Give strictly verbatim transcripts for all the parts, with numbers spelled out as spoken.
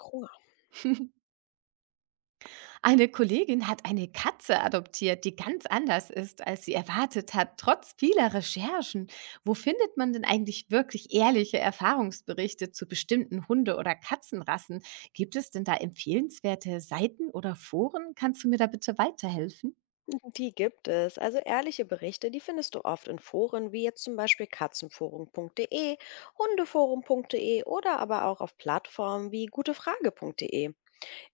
Hunger. Eine Kollegin hat eine Katze adoptiert, die ganz anders ist, als sie erwartet hat, trotz vieler Recherchen. Wo findet man denn eigentlich wirklich ehrliche Erfahrungsberichte zu bestimmten Hunde- oder Katzenrassen? Gibt es denn da empfehlenswerte Seiten oder Foren? Kannst du mir da bitte weiterhelfen? Die gibt es. Also ehrliche Berichte, die findest du oft in Foren wie jetzt zum Beispiel katzenforum.de, hundeforum.de oder aber auch auf Plattformen wie gutefrage.de.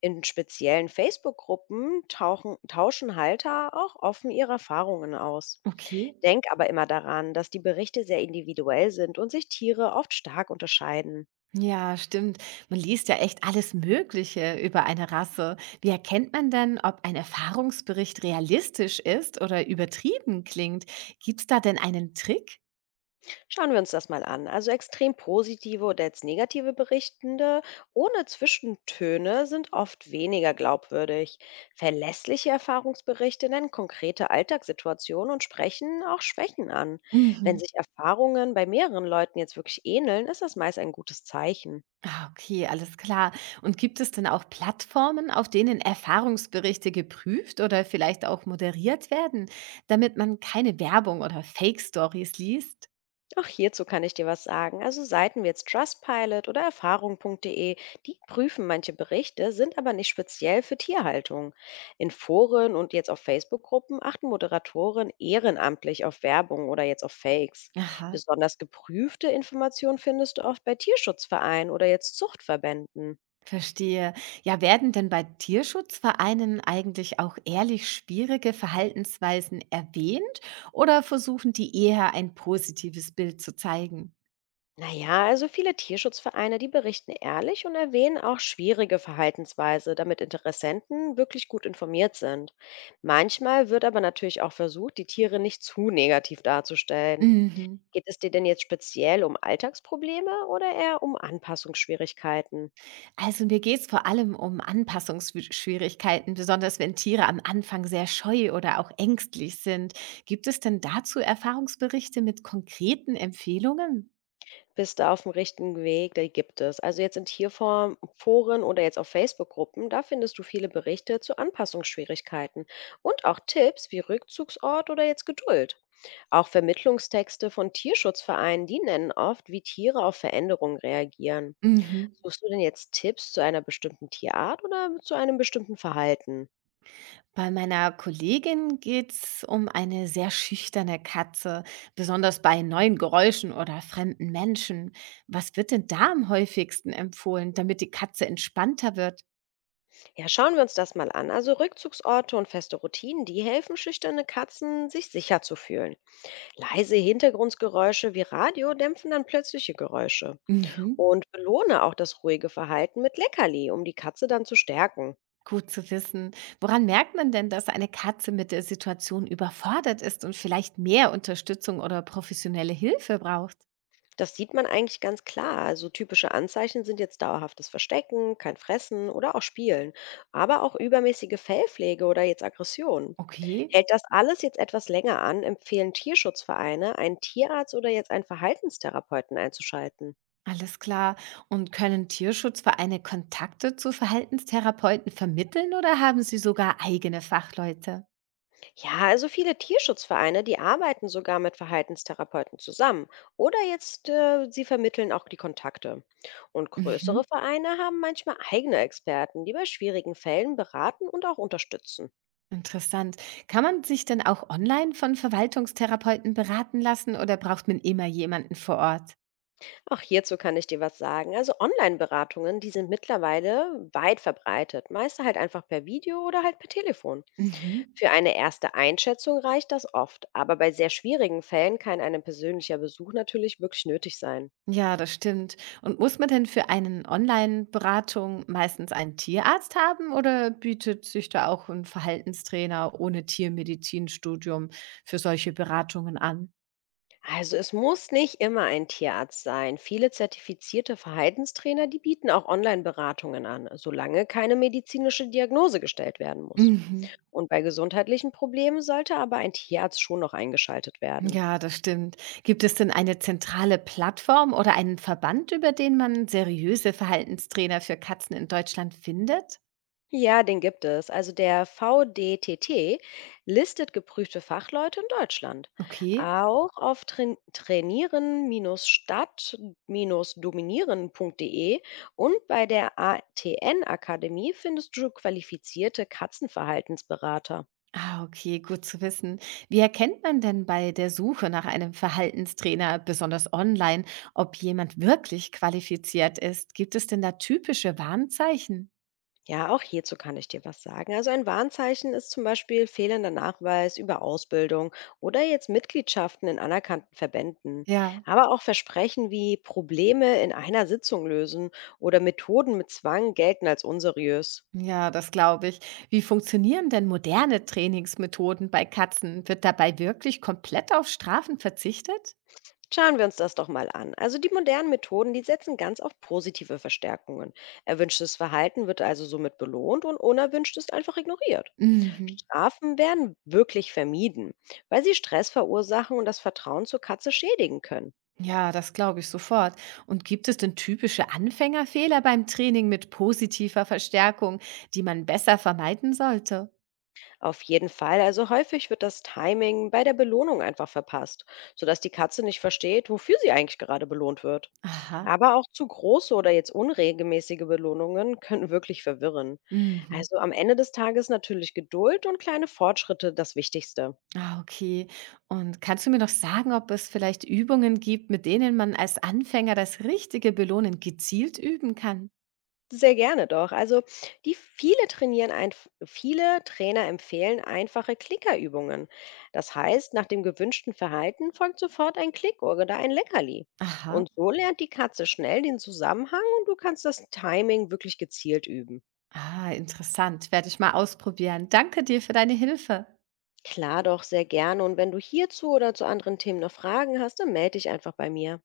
In speziellen Facebook-Gruppen tauchen- tauschen Halter auch offen ihre Erfahrungen aus. Okay. Denk aber immer daran, dass die Berichte sehr individuell sind und sich Tiere oft stark unterscheiden. Ja, stimmt. Man liest ja echt alles Mögliche über eine Rasse. Wie erkennt man denn, ob ein Erfahrungsbericht realistisch ist oder übertrieben klingt? Gibt es da denn einen Trick? Schauen wir uns das mal an. Also extrem positive oder jetzt negative Berichtende ohne Zwischentöne sind oft weniger glaubwürdig. Verlässliche Erfahrungsberichte nennen konkrete Alltagssituationen und sprechen auch Schwächen an. Wenn Mhm. sich Erfahrungen bei mehreren Leuten jetzt wirklich ähneln, ist das meist ein gutes Zeichen. Ah, okay, alles klar. Und gibt es denn auch Plattformen, auf denen Erfahrungsberichte geprüft oder vielleicht auch moderiert werden, damit man keine Werbung oder Fake-Stories liest? Auch hierzu kann ich dir was sagen. Also Seiten wie jetzt Trustpilot oder erfahrung.de, die prüfen manche Berichte, sind aber nicht speziell für Tierhaltung. In Foren und jetzt auf Facebook-Gruppen achten Moderatoren ehrenamtlich auf Werbung oder jetzt auf Fakes. Aha, Besonders geprüfte Informationen findest du oft bei Tierschutzvereinen oder jetzt Zuchtverbänden. verstehe. Ja, werden denn bei Tierschutzvereinen eigentlich auch ehrlich schwierige Verhaltensweisen erwähnt oder versuchen die eher ein positives Bild zu zeigen? Naja, also viele Tierschutzvereine, die berichten ehrlich und erwähnen auch schwierige Verhaltensweise, damit Interessenten wirklich gut informiert sind. Manchmal wird aber natürlich auch versucht, die Tiere nicht zu negativ darzustellen. Mhm. Geht es dir denn jetzt speziell um Alltagsprobleme oder eher um Anpassungsschwierigkeiten? Also mir geht es vor allem um Anpassungsschwierigkeiten, besonders wenn Tiere am Anfang sehr scheu oder auch ängstlich sind. Gibt es denn dazu Erfahrungsberichte mit konkreten Empfehlungen? Bist du auf dem richtigen Weg? Die gibt es. Also jetzt in Tierform, Foren oder jetzt auf Facebook-Gruppen, da findest du viele Berichte zu Anpassungsschwierigkeiten und auch Tipps wie Rückzugsort oder jetzt Geduld. Auch Vermittlungstexte von Tierschutzvereinen, die nennen oft, wie Tiere auf Veränderungen reagieren. Mhm. Suchst du denn jetzt Tipps zu einer bestimmten Tierart oder zu einem bestimmten Verhalten? Bei meiner Kollegin geht es um eine sehr schüchterne Katze, besonders bei neuen Geräuschen oder fremden Menschen. Was wird denn da am häufigsten empfohlen, damit die Katze entspannter wird? Ja, schauen wir uns das mal an. Also Rückzugsorte und feste Routinen, die helfen schüchterne Katzen, sich sicher zu fühlen. Leise Hintergrundgeräusche wie Radio dämpfen dann plötzliche Geräusche. Mhm. Und belohne auch das ruhige Verhalten mit Leckerli, um die Katze dann zu stärken. Gut zu wissen. Woran merkt man denn, dass eine Katze mit der Situation überfordert ist und vielleicht mehr Unterstützung oder professionelle Hilfe braucht? Das sieht man eigentlich ganz klar. Also typische Anzeichen sind jetzt dauerhaftes Verstecken, kein Fressen oder auch Spielen, aber auch übermäßige Fellpflege oder jetzt Aggression. Okay, Hält das alles jetzt etwas länger an, empfehlen Tierschutzvereine, einen Tierarzt oder jetzt einen Verhaltenstherapeuten einzuschalten. alles klar. Und können Tierschutzvereine Kontakte zu Verhaltenstherapeuten vermitteln oder haben sie sogar eigene Fachleute? Ja, also viele Tierschutzvereine, die arbeiten sogar mit Verhaltenstherapeuten zusammen oder jetzt äh, sie vermitteln auch die Kontakte. Und größere Mhm. Vereine haben manchmal eigene Experten, die bei schwierigen Fällen beraten und auch unterstützen. Interessant. Kann man sich denn auch online von Verwaltungstherapeuten beraten lassen oder braucht man immer jemanden vor Ort? Auch hierzu kann ich dir was sagen. Also Online-Beratungen, die sind mittlerweile weit verbreitet. Meist halt einfach per Video oder halt per Telefon. Mhm. Für eine erste Einschätzung reicht das oft, aber bei sehr schwierigen Fällen kann ein persönlicher Besuch natürlich wirklich nötig sein. Ja, das stimmt. Und muss man denn für eine Online-Beratung meistens einen Tierarzt haben oder bietet sich da auch ein Verhaltenstrainer ohne Tiermedizinstudium für solche Beratungen an? Also es muss nicht immer ein Tierarzt sein. Viele zertifizierte Verhaltenstrainer, die bieten auch Online-Beratungen an, solange keine medizinische Diagnose gestellt werden muss. Mhm. Und bei gesundheitlichen Problemen sollte aber ein Tierarzt schon noch eingeschaltet werden. Ja, das stimmt. Gibt es denn eine zentrale Plattform oder einen Verband, über den man seriöse Verhaltenstrainer für Katzen in Deutschland findet? Ja, den gibt es. Also der V D T T listet geprüfte Fachleute in Deutschland. Okay. Auch auf train- trainieren-stadt-dominieren.de und bei der A T N-Akademie findest du qualifizierte Katzenverhaltensberater. Ah, okay, gut zu wissen. Wie erkennt man denn bei der Suche nach einem Verhaltenstrainer, besonders online, ob jemand wirklich qualifiziert ist? Gibt es denn da typische Warnzeichen? Ja, auch hierzu kann ich dir was sagen. Also ein Warnzeichen ist zum Beispiel fehlender Nachweis über Ausbildung oder jetzt Mitgliedschaften in anerkannten Verbänden. Ja, Aber auch Versprechen wie Probleme in einer Sitzung lösen oder Methoden mit Zwang gelten als unseriös. ja, das glaube ich. Wie funktionieren denn moderne Trainingsmethoden bei Katzen? Wird dabei wirklich komplett auf Strafen verzichtet? Schauen wir uns das doch mal an. Also die modernen Methoden, die setzen ganz auf positive Verstärkungen. Erwünschtes Verhalten wird also somit belohnt und unerwünschtes einfach ignoriert. Mhm. Strafen werden wirklich vermieden, weil sie Stress verursachen und das Vertrauen zur Katze schädigen können. Ja, das glaube ich sofort. Und gibt es denn typische Anfängerfehler beim Training mit positiver Verstärkung, die man besser vermeiden sollte? Auf jeden Fall, also häufig wird das Timing bei der Belohnung einfach verpasst, sodass die Katze nicht versteht, wofür sie eigentlich gerade belohnt wird. Aha. Aber auch zu große oder jetzt unregelmäßige Belohnungen können wirklich verwirren. Mhm. Also am Ende des Tages natürlich Geduld und kleine Fortschritte das Wichtigste. Ah, okay. Und kannst du mir noch sagen, ob es vielleicht Übungen gibt, mit denen man als Anfänger das richtige Belohnen gezielt üben kann? Sehr gerne doch. Also, die viele trainieren ein viele Trainer empfehlen einfache Klickerübungen. Das heißt, nach dem gewünschten Verhalten folgt sofort ein Klick oder ein Leckerli. Aha. Und so lernt die Katze schnell den Zusammenhang und du kannst das Timing wirklich gezielt üben. Ah, interessant. Werde ich mal ausprobieren. Danke dir für deine Hilfe. Klar doch, sehr gerne. Und wenn du hierzu oder zu anderen Themen noch Fragen hast, dann melde dich einfach bei mir.